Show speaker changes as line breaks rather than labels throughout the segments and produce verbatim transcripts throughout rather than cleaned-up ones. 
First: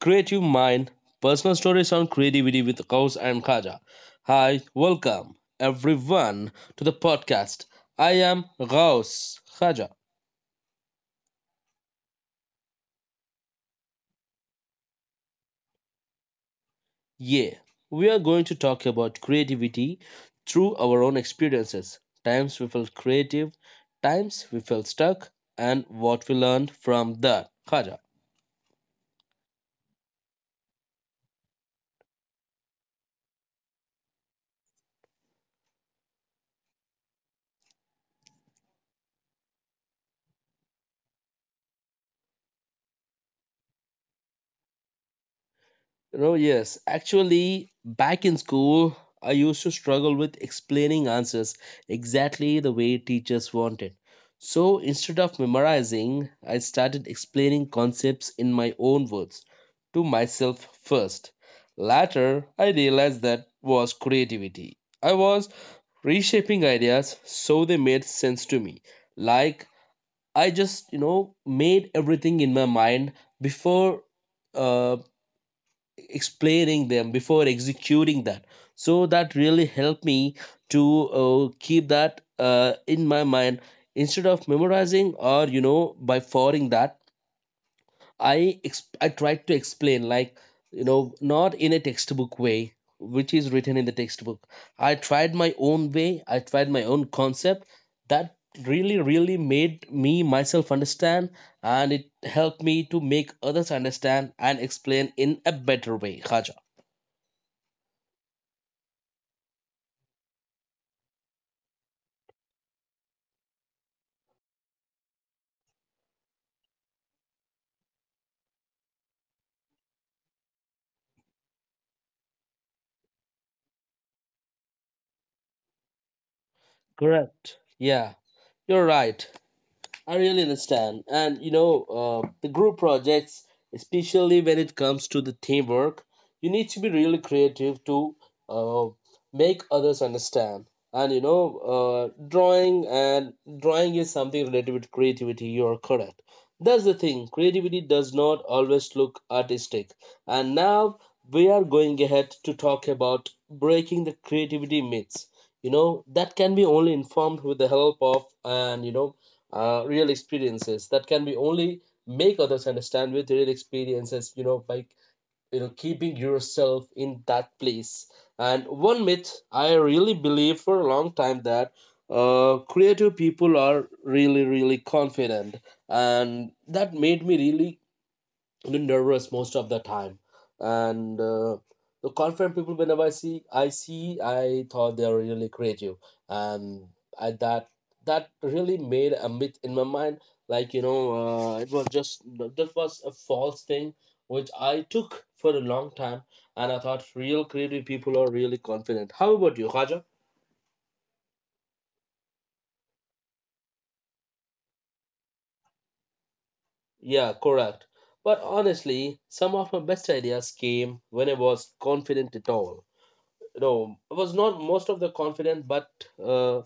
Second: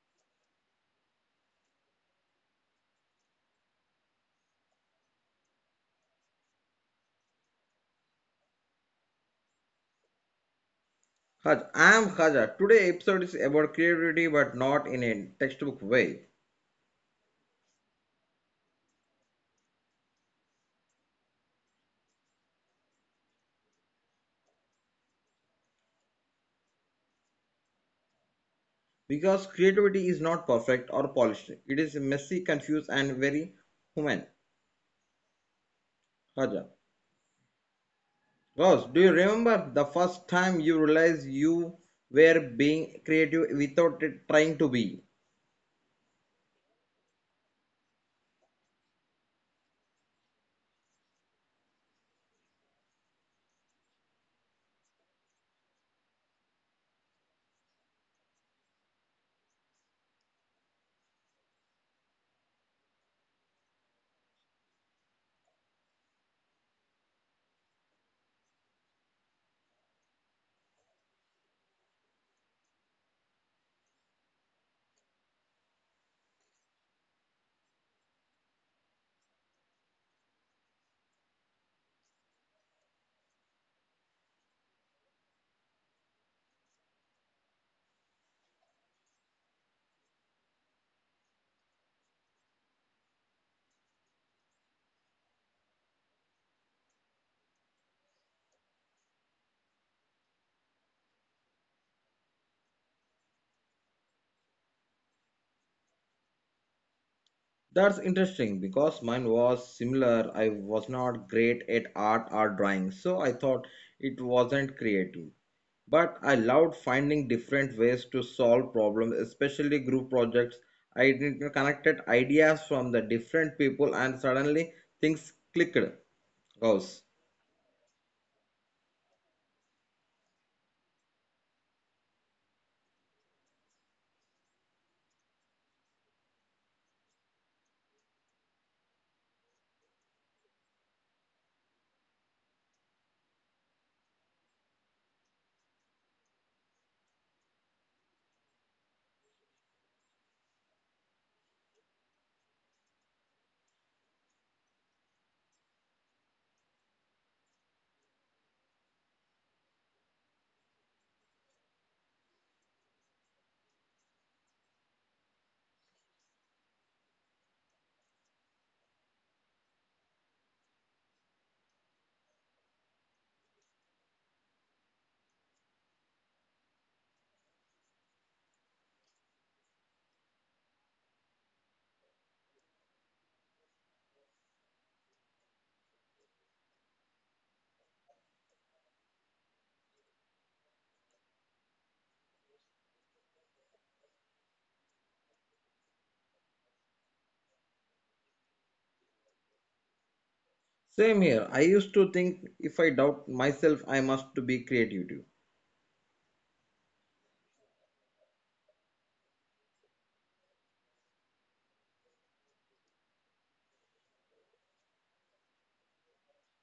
Creative Mind, personal stories on creativity with Kaus and Khaja. Hi, welcome everyone to the podcast. I am Ghaus Khaja.
Haj, I'm Khaja. Today episode is about creativity but not in a textbook way.
Yeah, we are going to talk about creativity through our own experiences. Times we felt creative, times we felt stuck, and what we learned from that. Khaja.
Because creativity is not perfect or polished. It is messy, confused and very human. Khaja. Rose, do you remember the first time you realized you were being creative without trying to be?
No, yes. Actually, back in school, I used to struggle with explaining answers exactly the way teachers wanted. So instead of memorizing, I started explaining concepts in my own words to myself first. Later, I realized that was creativity. I was reshaping ideas so they made sense to me. Like, I just, you know, made everything in my mind before uh, explaining them before executing that, so that really helped me to uh, keep that uh, in my mind instead of memorizing or you know by following that. I ex- i tried to explain, like you know not in a textbook way, which is written in the textbook. I tried my own way. I tried my own concept that really, really made me myself understand, and it helped me to make others understand and explain in a better way. Khaja.
That's interesting because mine was similar. I was not great at art or drawing, so I thought it wasn't creative. But I loved finding different ways to solve problems, especially group projects. I ident- connected ideas from the different people and suddenly things clicked. Goes.
Correct. Yeah, you're right. I really understand. And you know, uh, the group projects, especially when it comes to the teamwork, you need to be really creative to uh, make others understand. And you know, uh, drawing and drawing is something related with creativity. You are correct. That's the thing. Creativity does not always look artistic. And now we are going ahead to talk about breaking the creativity myths. You know that can be only informed with the help of and you know uh, real experiences that can be only make others understand with real experiences you know by you know keeping yourself in that place. And one myth I really believe for a long time, that uh, creative people are really, really confident, and that made me really, really nervous most of the time. And uh, the confident people, whenever i see i see I thought they are really creative. And I that that really made a myth in my mind, like you know uh, it was just, that was a false thing which I took for a long time. And I thought real creative people are really confident. How about you, Khaja?
Same here. I used to think if I doubt myself, I must to be creative.
Yeah, correct. But honestly, some of my best ideas came when I was confident at all. No, I was not most of the confident, but uh,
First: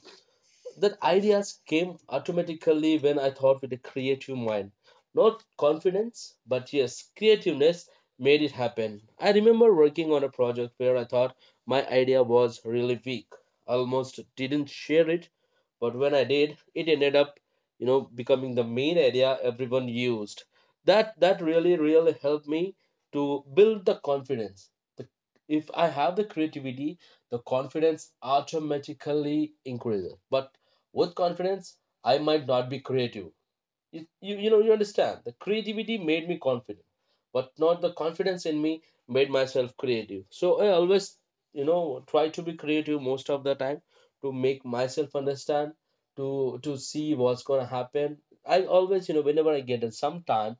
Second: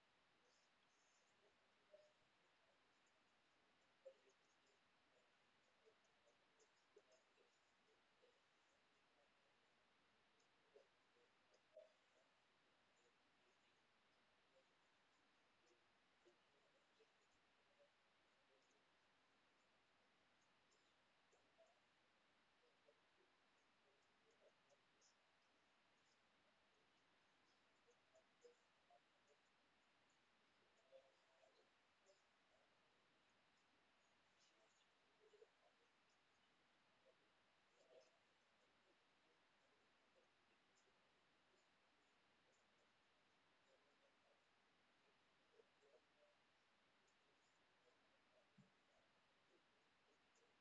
that ideas came automatically when I thought with a creative mind. Not confidence, but yes, creativeness made it happen. I remember working on a project where I thought my idea was really weak. Almost didn't share it, but when I did, it ended up, you know, becoming the main idea everyone used. That that really, really helped me to build the confidence. The If I have the creativity, the confidence automatically increases. But with confidence, I might not be creative. You, you, you know, you understand. The creativity made me confident, but not the confidence in me made myself creative. So I always, you know, try to be creative most of the time to make myself understand, to to see what's gonna happen. I always, you know, whenever I get it, sometimes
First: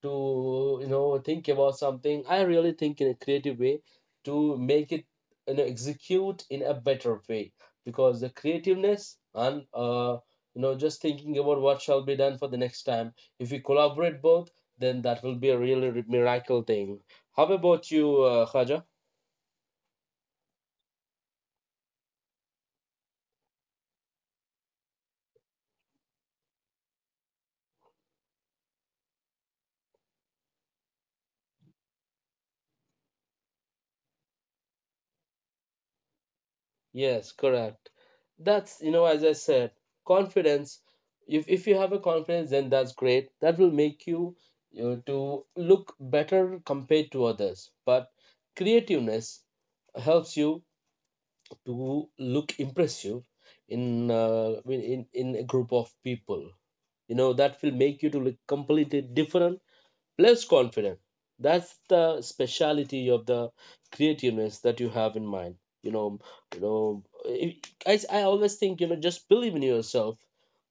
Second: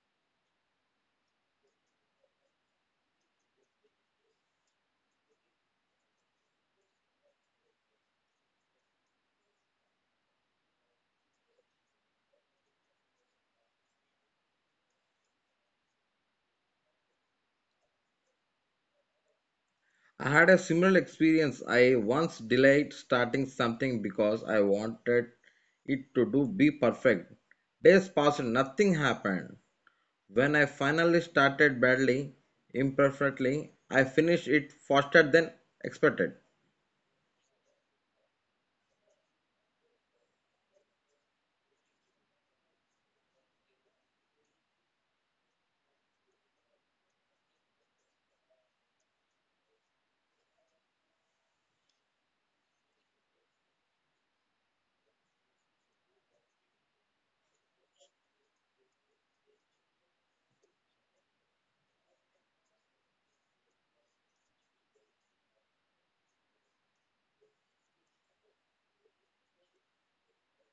to you know think about something, I really think in a creative way to make it you know execute in a better way because the creativeness and uh, you know just thinking about what shall be done for the next time, if we collaborate both, then that will be a really miracle thing. How about you, uh, Khaja?
I had a similar experience. I once delayed starting something because I wanted it to do be perfect. Days passed, nothing happened. When I finally started badly, imperfectly, I finished it faster than expected.
Yes, correct. That's, you know, as I said, confidence. If if you have a confidence, then that's great. That will make you, you know, to look better compared to others. But creativeness helps you to look impressive in uh, in in in a group of people. You know, that will make you to look completely different plus confident. That's the speciality of the creativeness that you have in mind you know you know if- i, I always think you know just believe in yourself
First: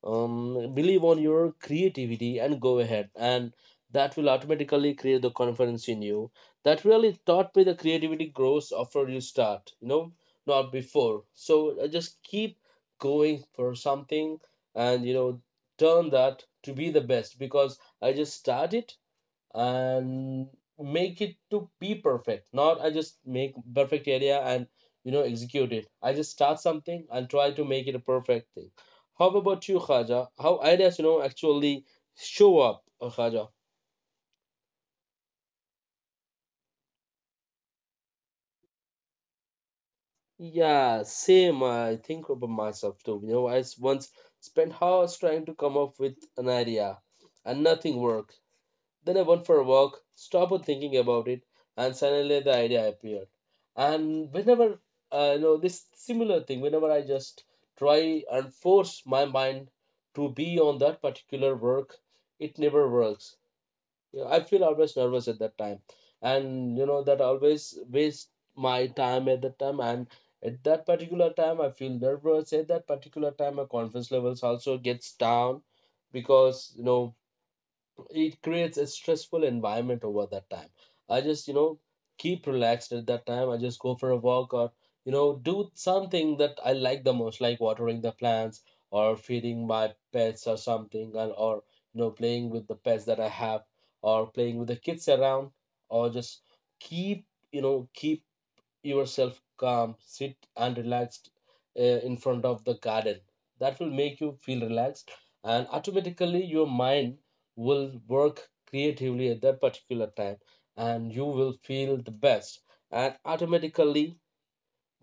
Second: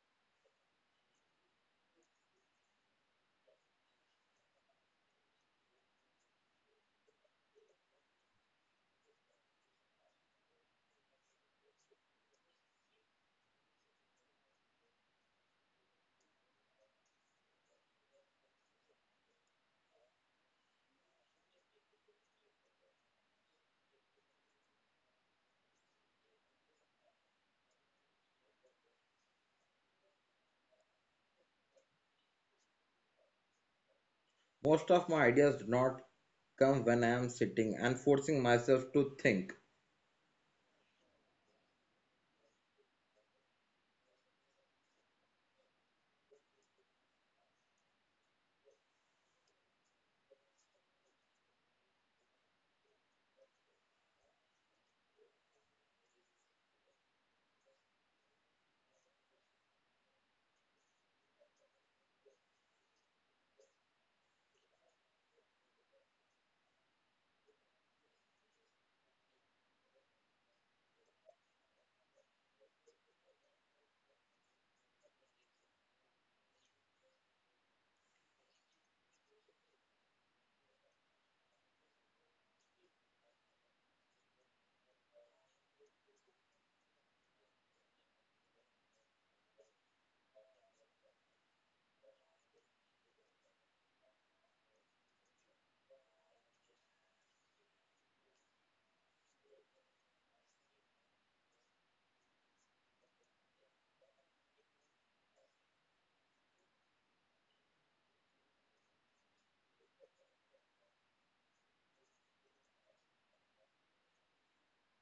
um believe on your creativity and go ahead, and that will automatically create the confidence in you. That really taught me the creativity grows after you start you know not before. So uh, just keep going for something and you know turn that to be the best because I just started. And make it to be perfect, not I just make perfect area and you know execute it. I just start something and try to make it a perfect thing. How about you, Khaja? How ideas you know actually show up, uh, Khaja?
Most of my ideas do not come when I am sitting and forcing myself to think.
Yeah, same. I think about myself too. You know i s- once spent hours trying to come up with an idea and nothing worked. Then I went for a walk, stopped on thinking about it, and suddenly the idea appeared. And whenever, uh, you know, this similar thing, whenever I just try and force my mind to be on that particular work, it never works. You know, I feel always nervous at that time. And, you know, that always waste my time at that time. And at that particular time, I feel nervous. At that particular time, my confidence levels also gets down because, you know, it creates a stressful environment over that time. I just you know keep relaxed at that time. I just go for a walk or you know do something that I like the most, like watering the plants or feeding my pets or something, and or you know playing with the pets that I have, or playing with the kids around, or just keep you know keep yourself calm, sit and relaxed uh, in front of the garden. That will make you feel relaxed, and automatically your mind will work creatively at that particular time, and you will feel the best. And automatically,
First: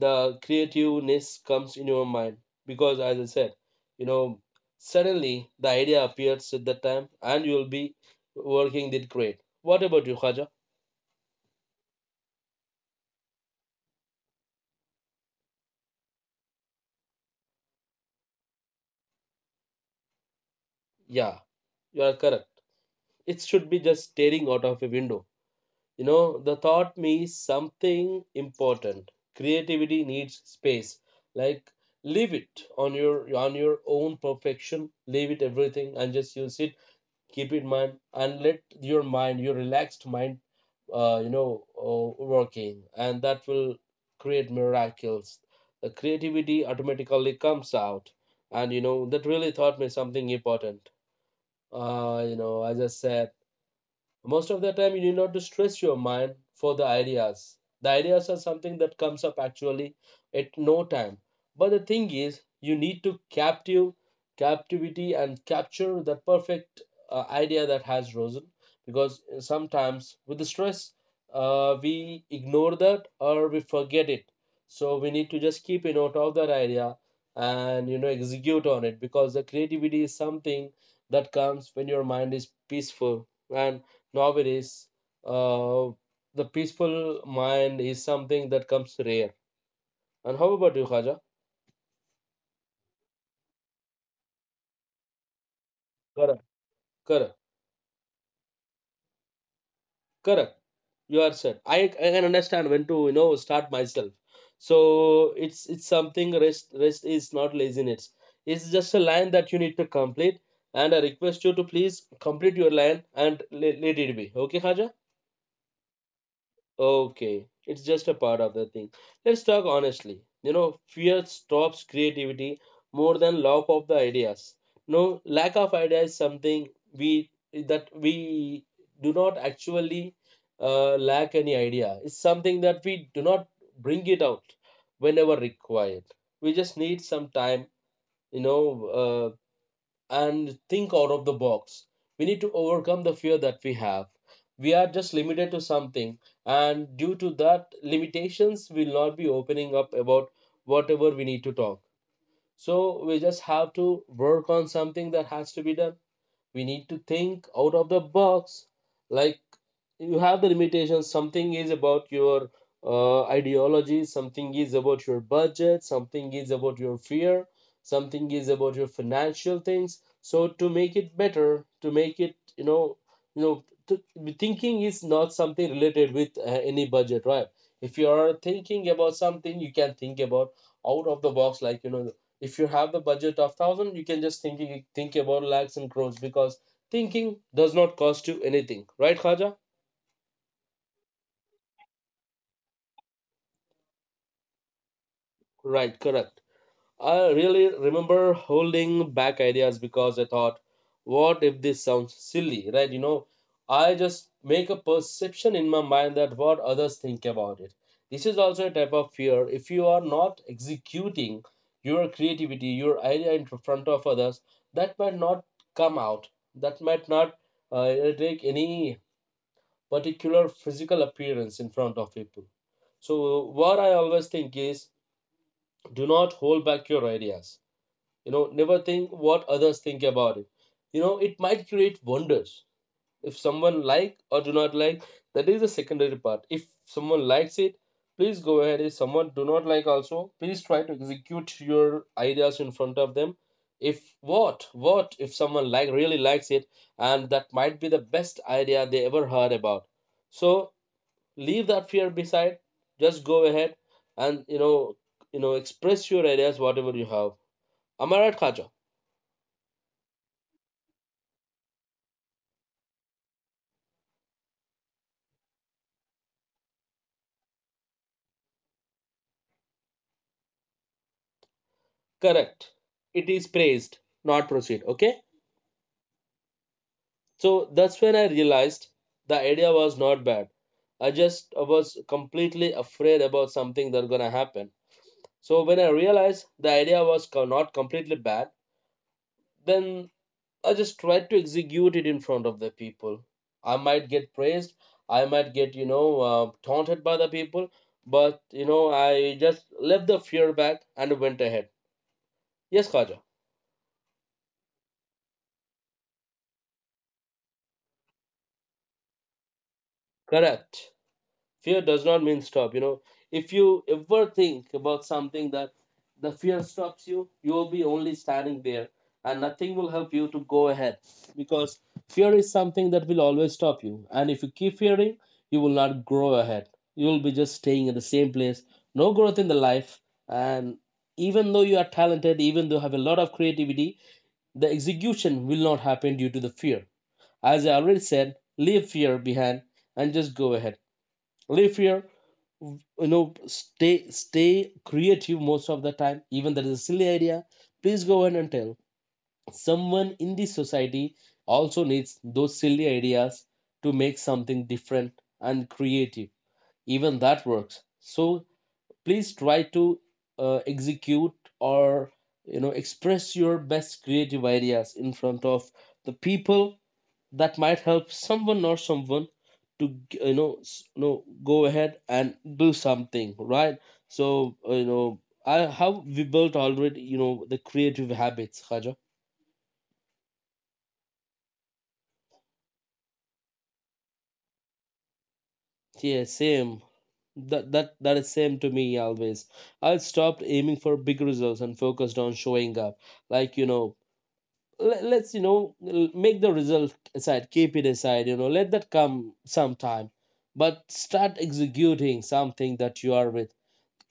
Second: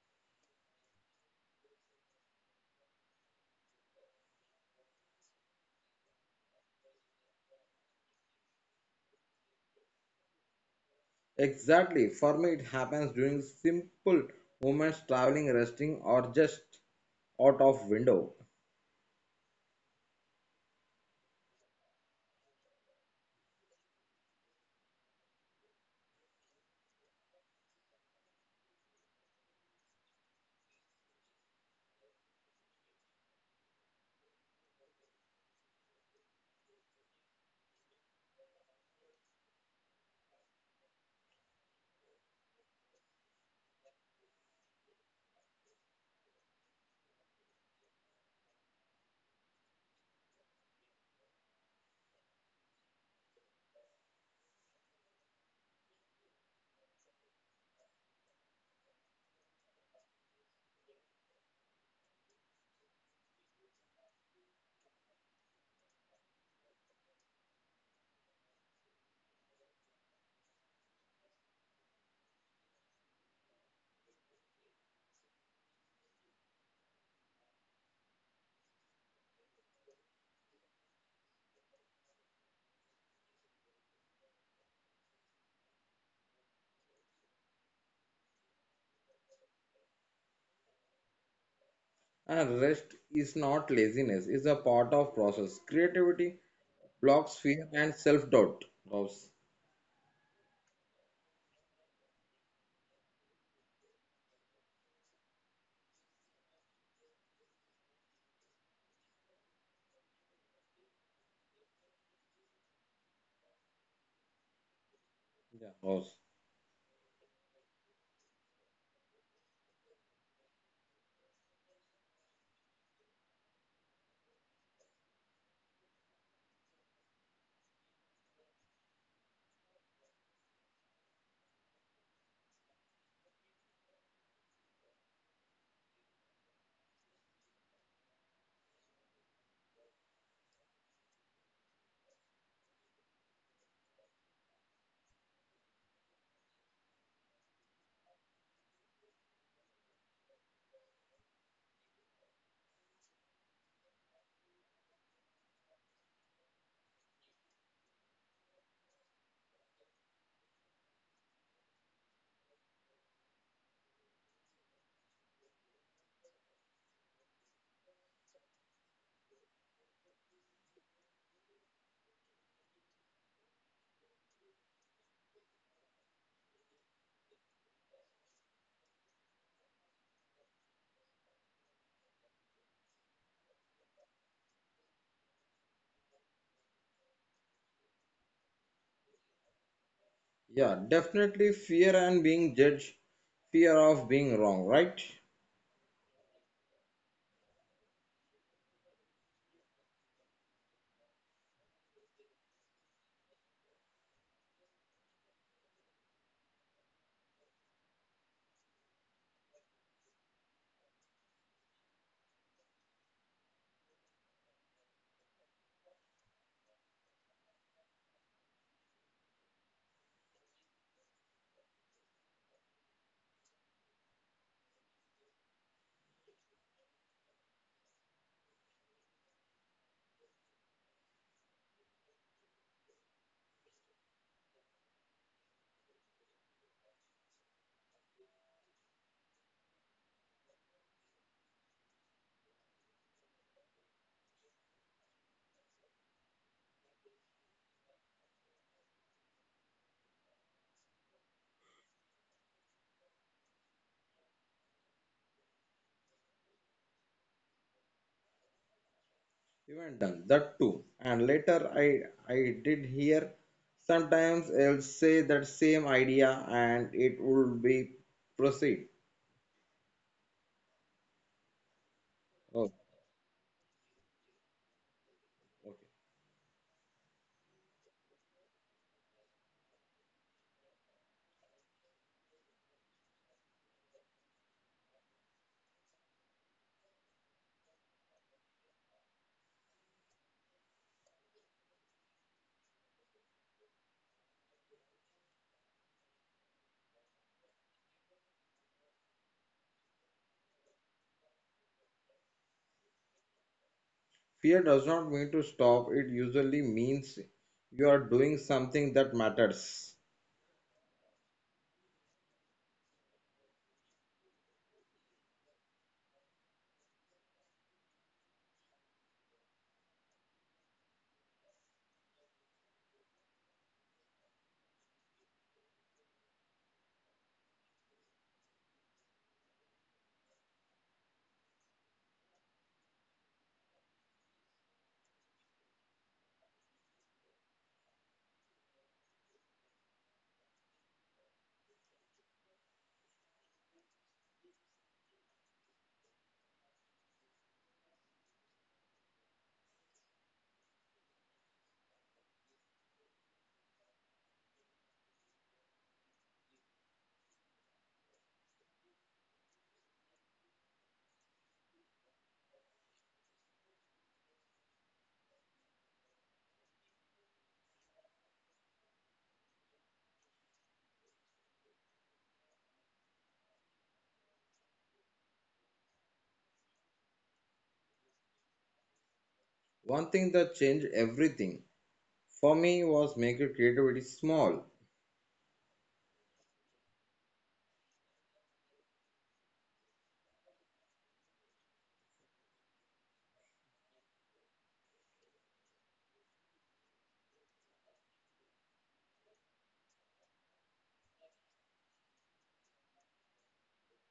the creativeness comes in your mind because, as I said, you know, suddenly the idea appears at that time, and you will be working it great. What about you, Khaja?
Exactly, for me it happens during simple moments traveling, resting, or just out of window.
Yeah, you are correct. It should be just staring out of a window. You know, the thought me something important. Creativity needs space. Like leave it on your on your own perfection. Leave it everything and just use it. Keep it mind and let your mind, your relaxed mind, uh, you know, uh, working, and that will create miracles. The creativity automatically comes out, and you know that really thought me something important. Uh, you know, as I said, most of the time you need not to stress your mind for the ideas. The ideas are something that comes up actually at no time. But the thing is you need to captive captivity and capture the perfect uh, idea that has risen. Because uh, sometimes with the stress, uh, we ignore that or we forget it. So we need to just keep a note of that idea and you know execute on it because the creativity is something that comes when your mind is peaceful. And nowadays, uh, the peaceful mind is something that comes rare. And how about you, Khaja?
And rest is not laziness, it's a part of process. Creativity
Correct. Correct.
blocks fear and self-doubt. Rose.
Correct. You are said. I, I can understand when to you know start myself. So it's it's something. Rest, rest is not laziness. It's just a line that you need to complete. And I request you to please complete your line and let, let it be. Okay, Khaja?
Yeah. Rose.
Okay, it's just a part of the thing. Let's talk honestly. You know, fear stops creativity more than lack of the ideas. No, lack of idea is something we that we do not actually uh, lack any idea. It's something that we do not bring it out whenever required. We just need some time, you know, uh, and think out of the box. We need to overcome the fear that we have. We are just limited to something, and due to that limitations, we'll not be opening up about whatever we need to talk. So we just have to work on something that has to be done. We need to think out of the box, like you have the limitations. Something is about your uh, ideology, something is about your budget, something is about your fear, something is about your financial things. So to make it better, to make it you know you know to, thinking is not something related with uh, any budget, right? If you are thinking about something, you can think about out of the box, like you know if you have the budget of thousand, you can just thinking think about lakhs and crores because thinking does not cost you anything, right, Khaja?
Yeah, definitely fear and being judged, fear of being wrong, right?
Right, correct. I really remember holding back ideas because I thought, what if this sounds silly, right? You know, I just make a perception in my mind that what others think about it. This is also a type of fear. If you are not executing your creativity, your idea in front of others, that might not come out. That might not uh, take any particular physical appearance in front of people. So, what I always think is, do not hold back your ideas. You know, never think what others think about it. You know, it might create wonders. If someone like or do not like, that is the secondary part. If someone likes it, please go ahead. If someone do not like, also please try to execute your ideas in front of them. If what what if someone like really likes it, and that might be the best idea they ever heard about. So leave that fear beside, just go ahead, and you know you know express your ideas whatever you have. Am I right, Khaja?
Even done that too. And later I I did hear sometimes I'll say that same idea and it would be proceed.
Correct.
Oh.
It is praised, not proceed. Okay. So that's when I realized the idea was not bad. I just was completely afraid about something that's gonna happen. So when I realized the idea was co- not completely bad, then I just tried to execute it in front of the people. I might get praised, I might get you know uh, taunted by the people, but you know, I just left the fear back and went ahead. Yes, Khaja.
Fear does not mean to stop, it usually means you are doing something that matters.
Correct. Fear does not mean stop, you know. If you ever think about something, that the fear stops you, you will be only standing there and nothing will help you to go ahead, because fear is something that will always stop you, and if you keep fearing, you will not grow ahead. You will be just staying at the same place, no growth in the life. And even though you are talented, even though you have a lot of creativity, the execution will not happen due to the fear. As I already said, leave fear behind and just go ahead. Live here. W- you know, stay stay creative most of the time. Even that is a silly idea, please go ahead and tell. Someone in this society also needs those silly ideas to make something different and creative. Even that works. So please try to uh, execute, or you know, express your best creative ideas in front of the people. That might help someone, or someone, to g- you know, s- you know, go ahead and do something, right? So uh, you know, I, how we built already, you know, the creative habits, Khaja.
One thing that changed everything for me was making creativity small.
Yeah, same. That that that is same to me always. I stopped aiming for big results and focused on showing up. Like, you know, let, let's you know, l- make the result aside, keep it aside. You know, let that come sometime, but start executing something that you are with.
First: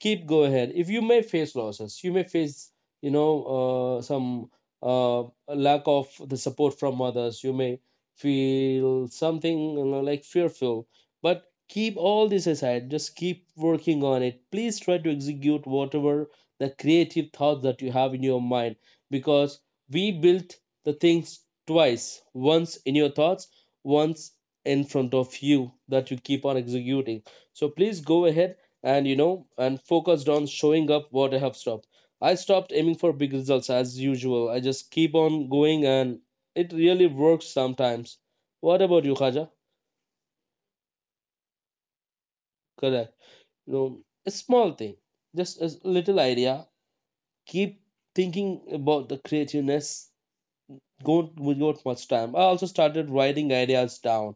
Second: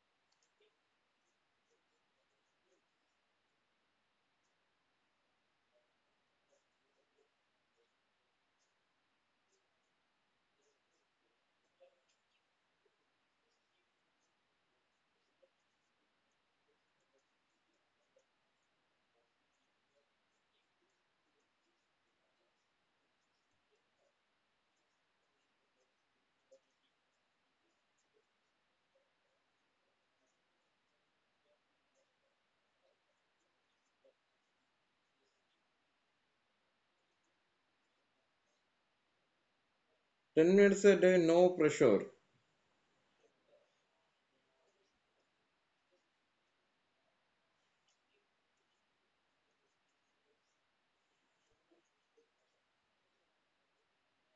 Keep go ahead. If you may face losses, you may face, you know, uh, some uh, lack of the support from others, you may feel something, you know, like fearful. But keep all this aside, just keep working on it. Please try to execute whatever the creative thoughts that you have in your mind, because we built the things twice: once in your thoughts, once in front of you, that you keep on executing. So please go ahead. And you know, and focused on showing up, what I have stopped. I stopped aiming for big results. As usual, I just keep on going, and it really works sometimes. What about you, Khaja?
10 minutes a day, no pressure.
Correct. You know, a small thing, just a little idea, keep thinking about the creativeness. Go without much time. I also started writing ideas down,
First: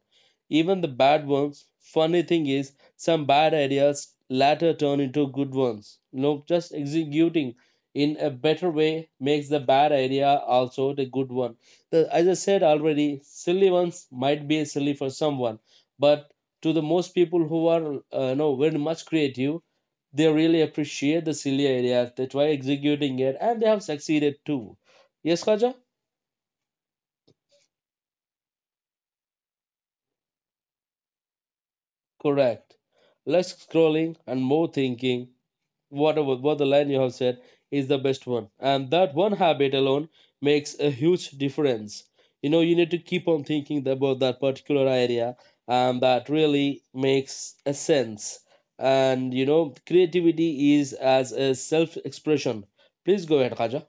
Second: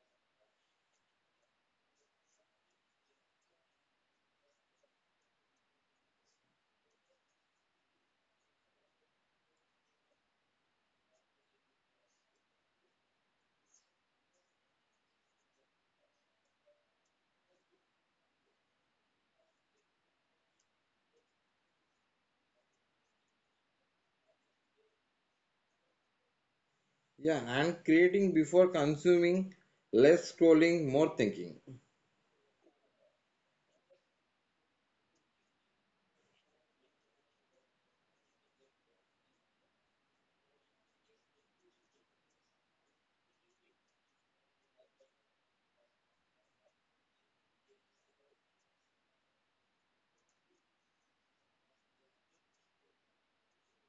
even the bad ones. Funny thing is, some bad ideas later turn into good ones. You know, just executing in a better way makes the bad idea also the good one. The, as I said already, silly ones might be silly for someone, but to the most people who are uh, you know, very much creative, they really appreciate the silly ideas. They try executing it, and they have succeeded too. Yes, Kaja.
Yeah, and creating before consuming, less scrolling, more thinking.
Correct. Less scrolling and more thinking. Whatever what the line you have said is the best one. And that one habit alone makes a huge difference. You know, you need to keep on thinking about that particular area, and that really makes a sense. And you know, creativity is as a self-expression. Please go ahead, Khaja.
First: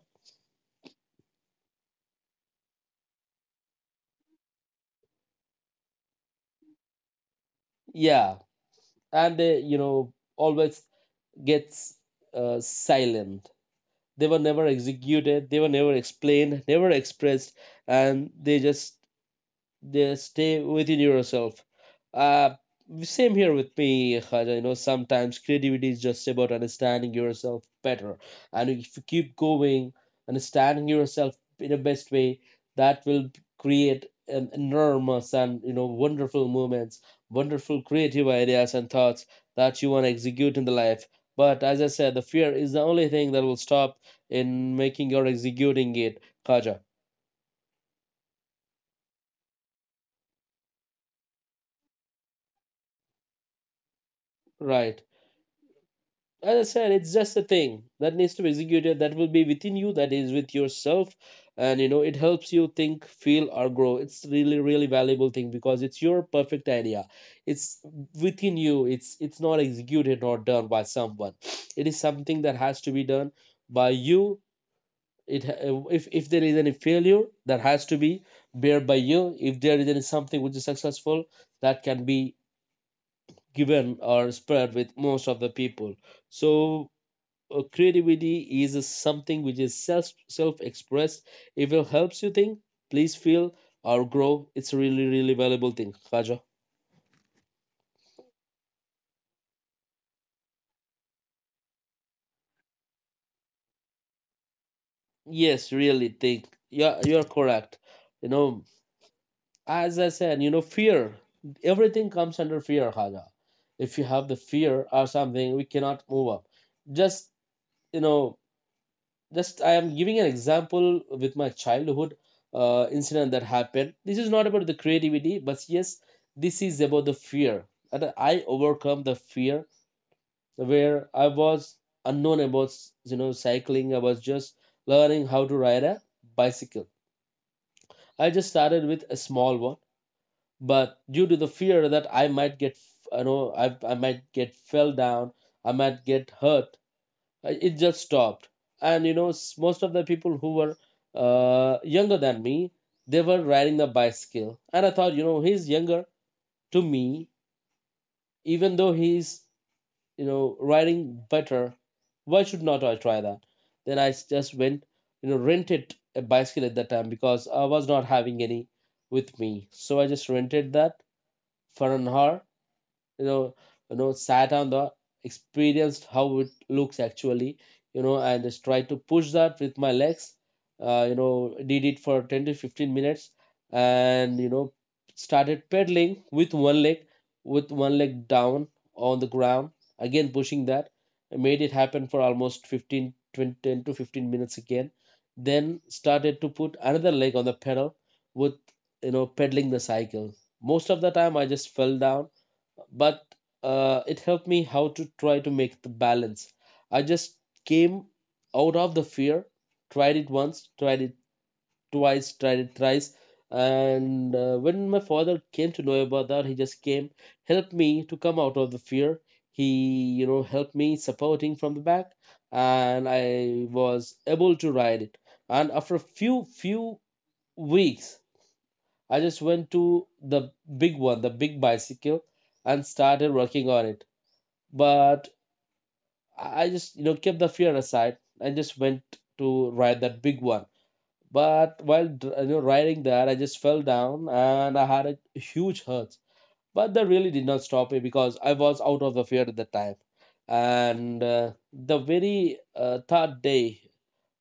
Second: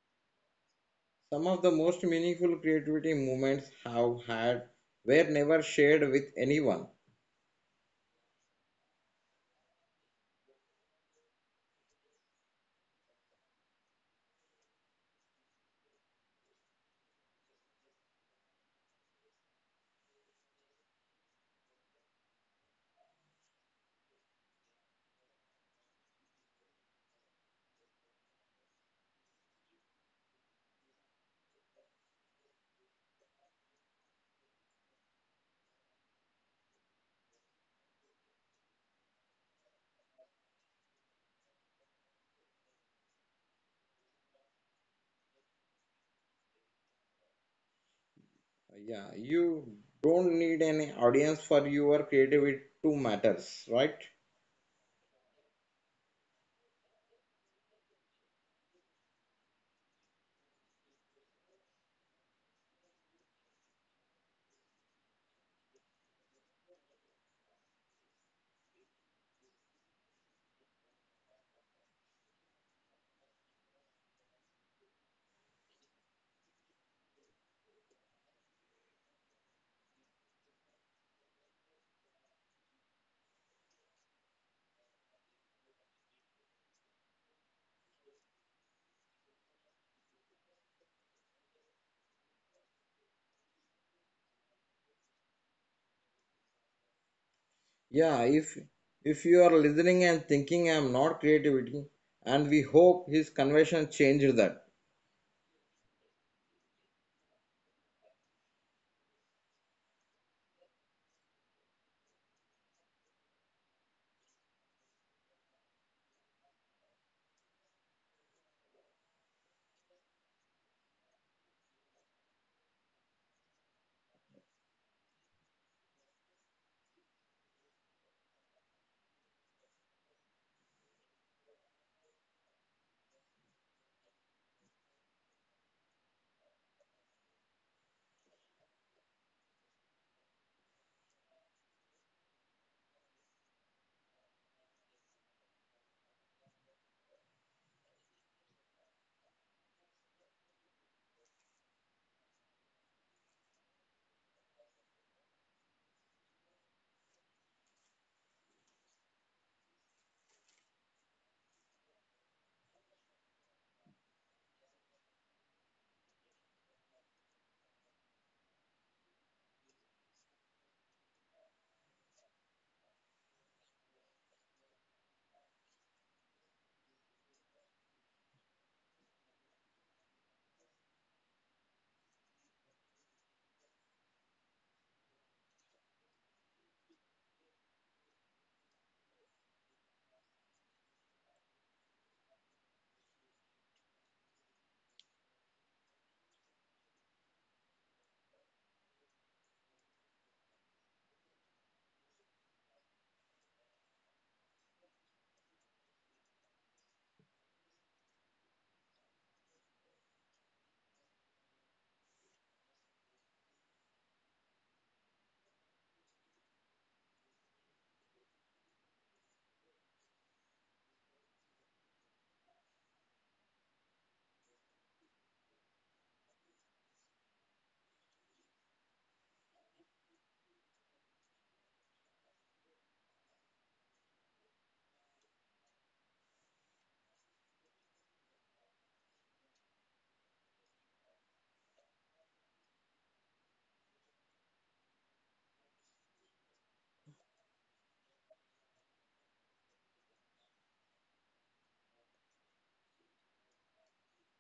Some of the most meaningful creativity movements have had were never shared with anyone.
Yeah, and uh, you know, always gets uh, silent. They were never executed, they were never explained, never expressed. And they just, they stay within yourself. Uh, Same here with me, Khaja. You know, sometimes creativity is just about understanding yourself better, and if you keep going, understanding yourself in the best way, that will create an enormous and you know, wonderful moments, wonderful creative ideas and thoughts that you want to execute in the life. But as I said, the fear is the only thing that will stop in making or executing it, Kaja.
Yeah, you don't need any audience for your creativity to matters, right?
Right. As I said, it's just a thing that needs to be executed that will be within you, that is with yourself. And you know, it helps you think, feel, or grow. It's really, really valuable thing, because it's your perfect idea. It's within you. It's it's not executed or done by someone. It is something that has to be done by you. It ha- if if there is any failure, that has to be bear by you. If there is any something which is successful, that can be given or spread with most of the people. So uh, creativity is something which is self self expressed. If it helps you think, please feel or grow, it's a really really valuable thing, Khaja.
Yeah, if if you are listening and thinking I am not creativity, and we hope his conversion changed that.
Yes, really think. Yeah, you're correct. You know, as I said, you know, fear. Everything comes under fear, Haja. If you have the fear or something, we cannot move up. Just you know, just I am giving an example with my childhood uh, incident that happened. This is not about the creativity, but yes, this is about the fear, and I overcome the fear. Where I was unknown about, you know, cycling. I was just learning how to ride a bicycle. I just started with a small one, but due to the fear that I might get, you know, i, I might get fell down, I might get hurt, uh, it just stopped. And you know, s- most of the people who were uh, younger than me, they were riding the bicycle, and I thought, you know, he's younger to me, even though he's, you know, riding better. Why should not I try that? Then i s- just went, you know, rented a bicycle at that time, because I was not having any with me, so I just rented that for an hour. You know, you know, sat on the, experienced how it looks actually, you know, and just tried to push that with my legs. Uh, you know, did it for ten to fifteen minutes. And you know, started pedaling with one leg, with one leg down on the ground, again pushing that. I made it happen for almost fifteen twenty, ten to fifteen minutes again. Then started to put another leg on the pedal, with, you know, pedaling the cycle. Most of the time I just fell down, but uh, it helped me how to try to make the balance. I just came out of the fear, tried it once, tried it twice, tried it thrice. And uh, when my father came to know about that, he just came, helped me to come out of the fear. He, you know, helped me supporting from the back, and I was able to ride it. And after a few few weeks, I just went to the big one, the big bicycle, and started working on it. But I just, you know, kept the fear aside and just went to ride that big one. But while dr- you know, riding that, I just fell down and I had a huge hurt. But that really did not stop me, because I was out of the fear at the time. And uh, the very uh, third day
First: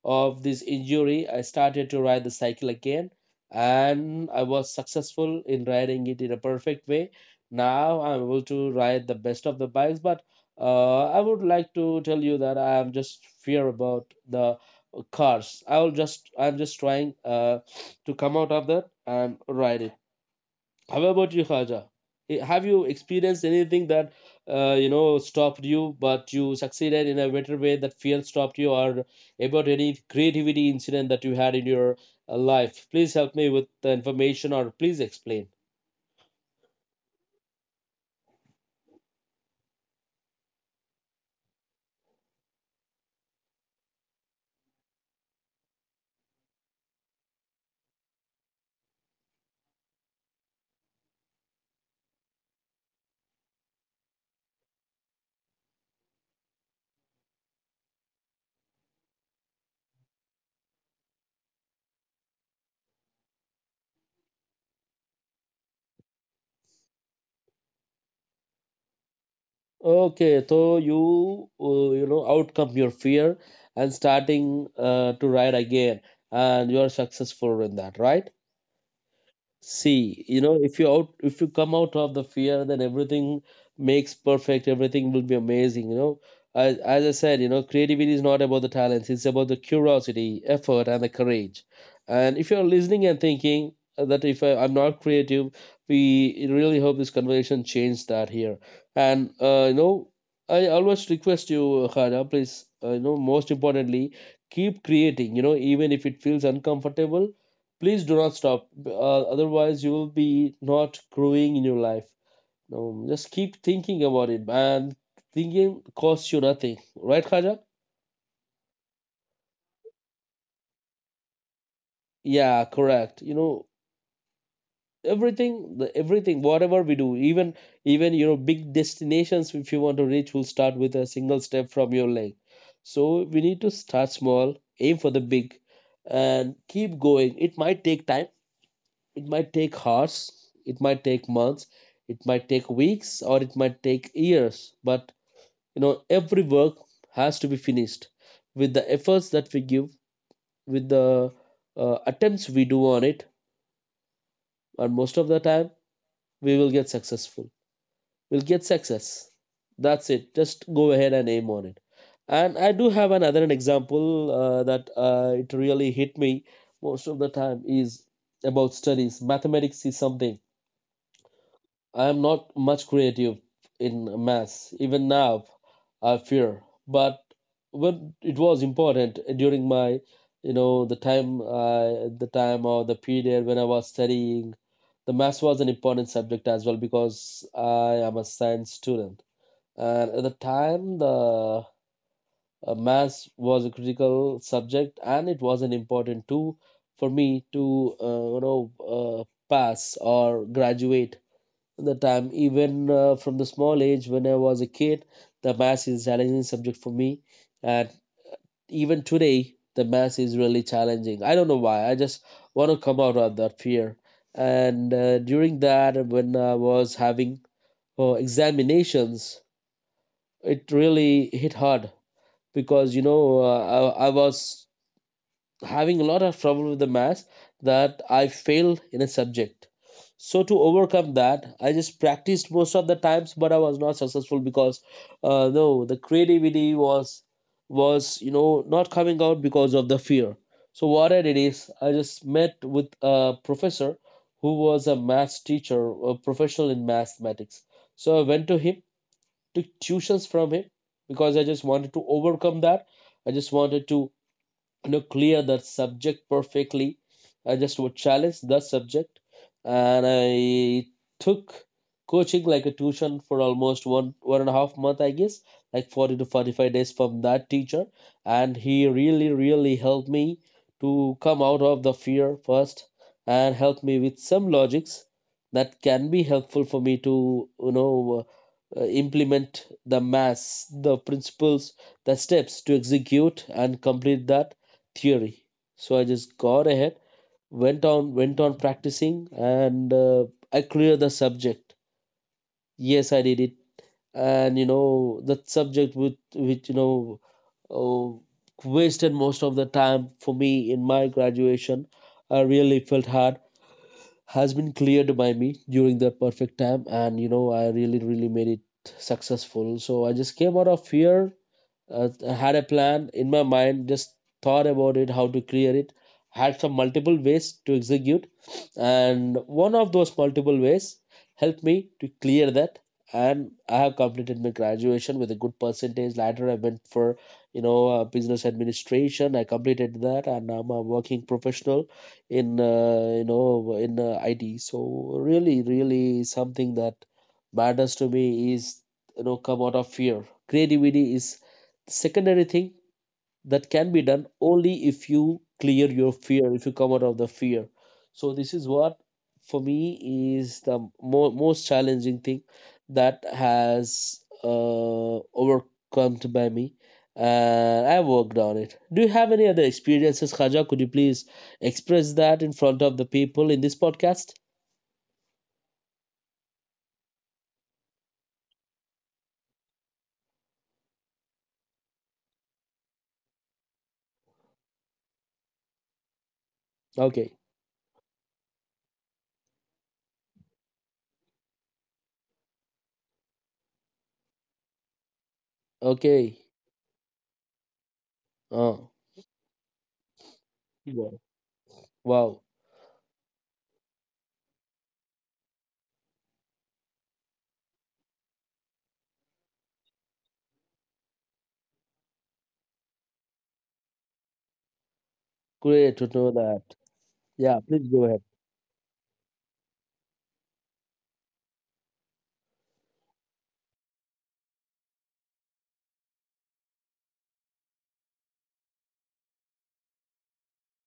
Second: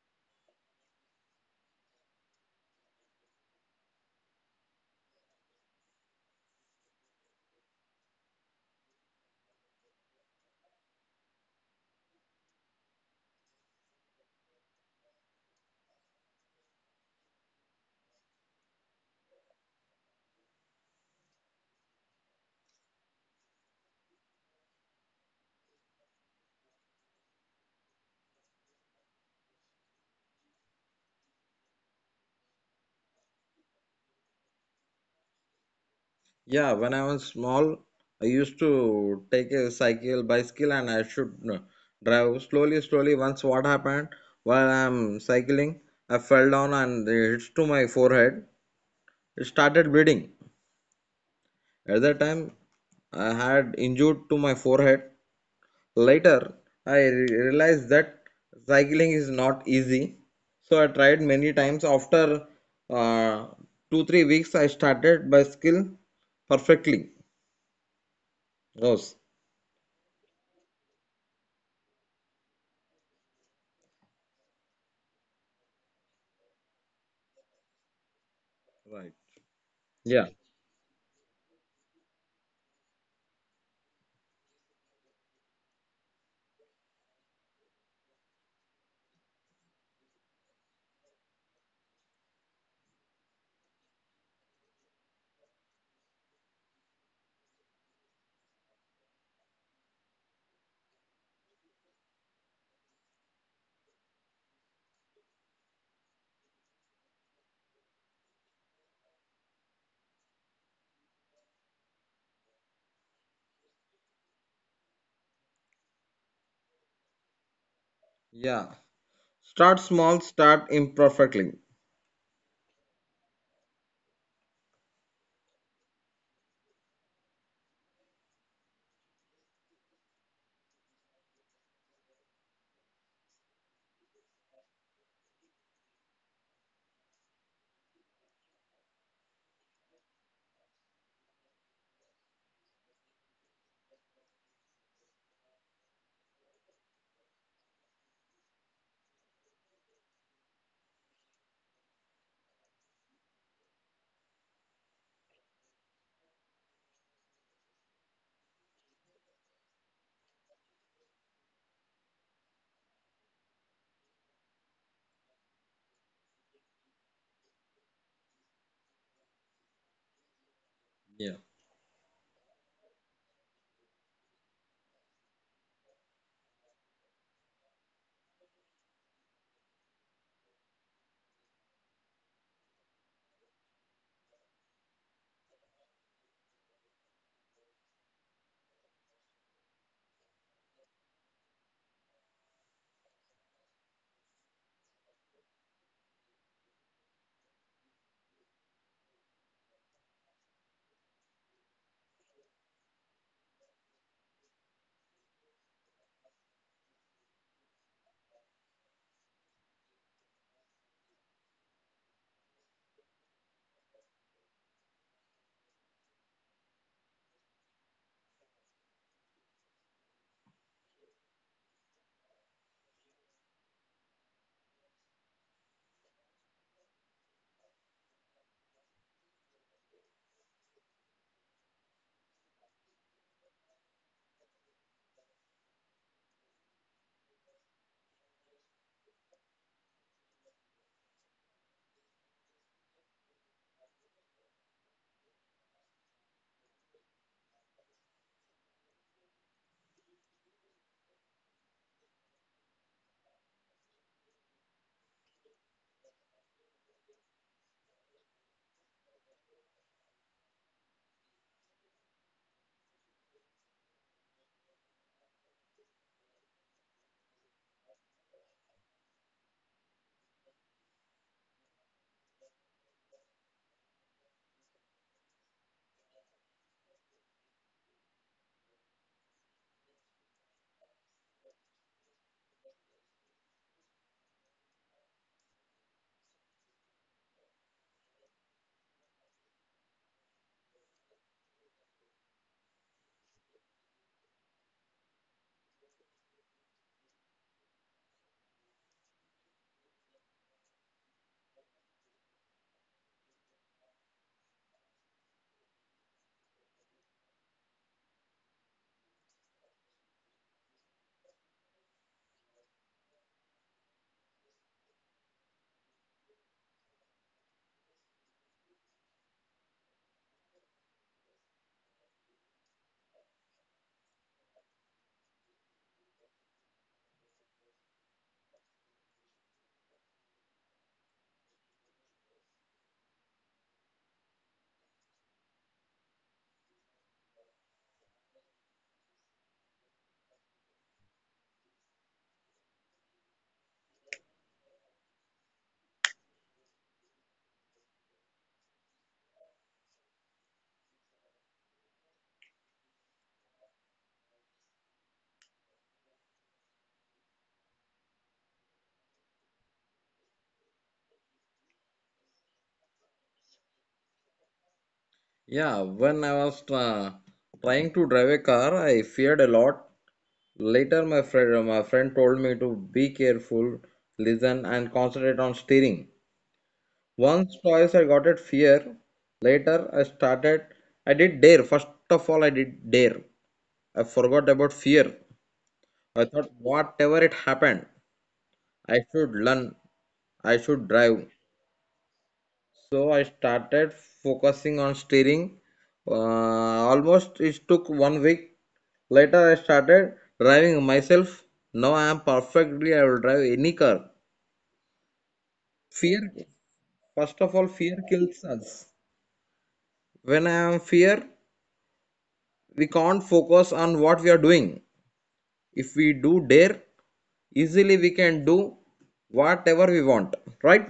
of this injury, I started to ride the cycle again, and I was successful in riding it in a perfect way. Now I'm able to ride the best of the bikes, but uh, I would like to tell you that I am just fear about the cars. I will just I'm just trying uh, to come out of that and ride it. How about you, Khaja? Eh, have you experienced anything that uh, you know, stopped you, but you succeeded in a better way, that fear stopped you? Or about any creativity incident that you had in your uh, life? Please help me with the information, or please explain.
Yeah, when I was small, I used to take a cycle, bicycle, and I should uh, drive slowly, slowly. Once what happened while I'm cycling, I fell down and it hits to my forehead. It started bleeding. At that time, I had injured to my forehead. Later, I re- realized that cycling is not easy. So I tried many times. After uh, two, three weeks, I started bicycle perfectly. Yes.
Okay, so you uh, you know, outcome your fear and starting uh, to write again, and you are successful in that, right? See,
Yeah.
you know, if you out, if you come out of the fear, then everything makes perfect. Everything will be amazing. You know, as, as I said, you know, creativity is not about the talents. It's about the curiosity, effort, and the courage. And if you're listening and thinking uh, that if I, I'm not creative, we really hope this conversation changed that here. And uh, you know, I always request you, Khara, please. Uh, you know, most importantly, keep creating. You know, even if it feels uncomfortable, please do not stop. Uh, otherwise you will be not growing in your life. No, just keep thinking about it, and thinking costs you nothing, right, Khaja?
Yeah. Start small, start imperfectly.
Yeah, correct. You know everything the everything whatever we do, even even you know big destinations, if you want to reach, will start with a single step from your leg. So we need to start small, aim for the big, and keep going. It might take time. It might take hours, it might take months, it might take weeks, or it might take years. But you know, every work has to be finished with the efforts that we give, with the uh, attempts we do on it, and most of the time we will get successful. We'll get success. That's it. Just go ahead and aim on it. And I do have another an example uh, that uh, it really hit me most of the time is about studies. Mathematics is something
Yeah.
I am not much creative in maths, even now, I fear. But when it was important, uh, during my, you know, the time, uh, the time or the period when I was studying, the maths was an important subject as well because I am a science student. And at the time, the uh, maths was a critical subject, and it was an important too, for me to uh, you know, uh, pass or graduate. The time, even uh, from the small age when I was a kid, the math is a challenging subject for me. And even today the math is really challenging. I don't know why. I just want to come out of that fear. And uh, during that, when I was having uh, examinations, it really hit hard because, you know uh, I, I was having a lot of trouble with the maths, that I failed in a subject. So to overcome that, I just practiced most of the times, but I was not successful because, uh, no, the creativity was was you know not coming out because of the fear. So what I did is I just met with a professor who was a maths teacher, a professional in mathematics. So I went to him, took tuitions from him because I just wanted to overcome that. I just wanted to you know clear that subject perfectly. I just would challenge that subject, and I took coaching like a tuition for almost one one and a half month, I guess, like forty to forty-five days from that teacher. And he really really helped me to come out of the fear first, and help me with some logics that can be helpful for me to you know uh, implement the mass, the principles, the steps to execute and complete that theory. So I just got ahead, went on, went on practicing, and uh, I cleared the subject. Yes, I did it, and you know that subject, with which, you know uh, wasted most of the time for me in my graduation, I really felt hard, has been cleared by me during the perfect time. And you know I really really made it successful. So I just came out of fear, uh, had a plan in my mind, just thought about it how to clear it, had some multiple ways to execute, and one of those multiple ways helped me to clear that. And I have completed my graduation with a good percentage. Later I went for, you know uh, business administration. I completed that, and I'm a working professional in, uh, you know in uh, IT. So really really something that matters to me is, you know come out of fear. Creativity is secondary thing that can be done only if you clear your fear, if you come out of the fear. So this is what, for me, is the mo- most challenging thing that has uh, overcome by me, and I worked on it. Do you have any other experiences, Khaja? Could you please express that in front of the people in this podcast?
Yeah, when I was uh, trying to drive a car, I feared a lot. Later, my friend, my friend told me to be careful, listen, and concentrate on steering.
Okay.
Once, twice, I got at fear. Later, I started. I did dare. First of all, I did dare. I forgot about fear. I
Okay.
thought, whatever it happened,
Oh.
I should learn. I should
Wow.
drive.
Wow.
So I started focusing on steering. Uh, Almost it took one week. Later I started driving myself. Now I am perfectly. I will drive any car.
Great to
Fear,
know that.
first of
Yeah,
all,
please
fear
go ahead.
kills us. When I am fear, we can't focus on what we are doing. If we do dare, easily we can do whatever we want. Right?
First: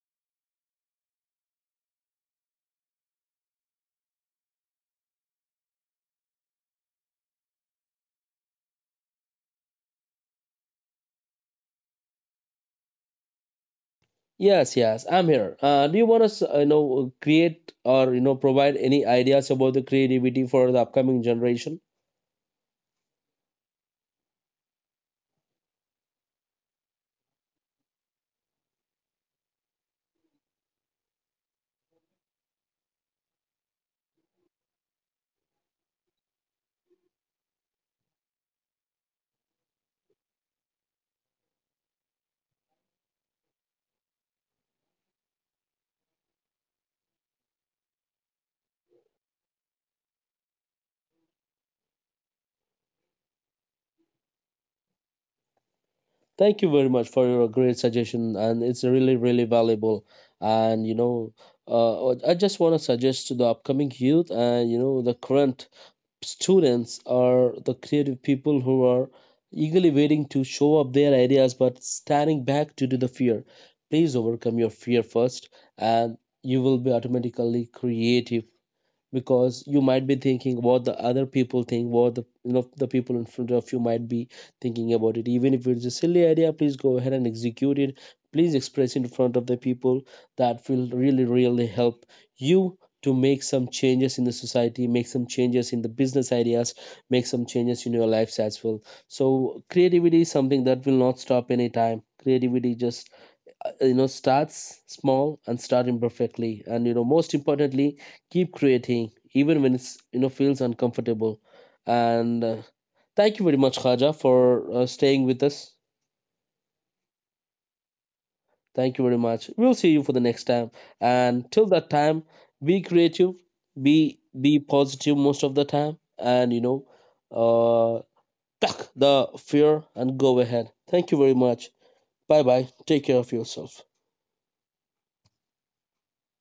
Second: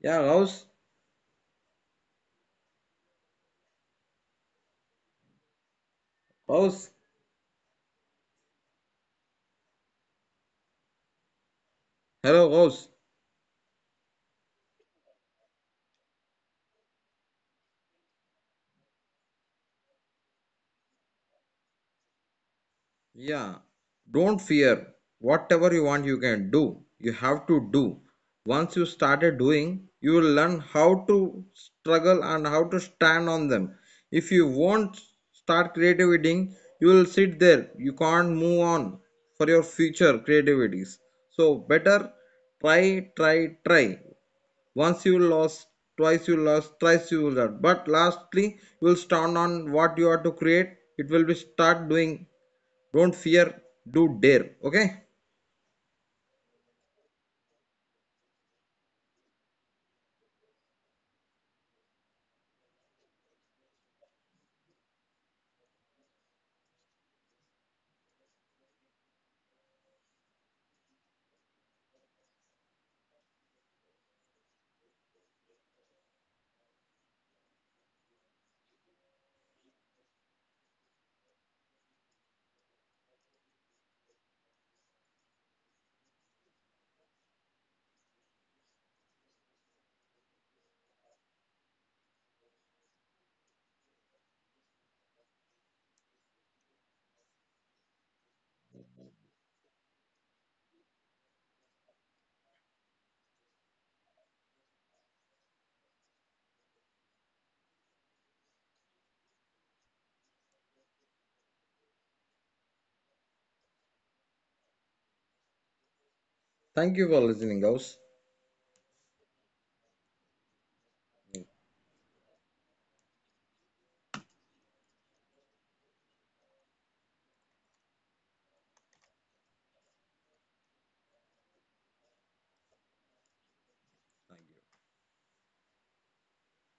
Yeah, House. House. Hello, House.
Yes, yes, I'm here. Uh, do you want to, you know, create, or you know provide any ideas about the creativity for the upcoming generation?
Yeah, don't fear. Whatever you want, you can do. You have to do. Once you started doing, you will learn how to struggle and how to stand on them. If you won't start creativity, you will sit there. You can't move on for your future creativities. So better try, try, try. Once you lost, twice you lost, thrice you lost. But lastly, you will stand on what you are to create. It will be start doing don't fear, do dare. Okay?
Thank you very much for your great suggestion, and it's really, really valuable. And you know, uh, I just want to suggest to the upcoming youth and you know the current students or the creative people who are eagerly waiting to show up their ideas but standing back due to the fear. Please overcome your fear first, and you will be automatically creative because you might be thinking what the other people think, what the you know the people in front of you might be thinking about it. Even if it's a silly idea, please go ahead and execute it. Please express it in front of the people. That will really really help you to make some changes in the society, make some changes in the business ideas, make some changes in your lives as well. So creativity is something that will not stop anytime. Creativity just, uh, you know starts small and start imperfectly, and, you know most importantly, keep creating even when it's you know feels uncomfortable. And uh, thank you very much, Khaja, for uh, staying with us.
Thank you for listening, guys.
Thank you very much. We'll see you for the next time, and till that time, be creative. Be be positive most of the time, and you know uh, the fear, and go ahead. Thank you very much. Bye bye. Take care of yourself.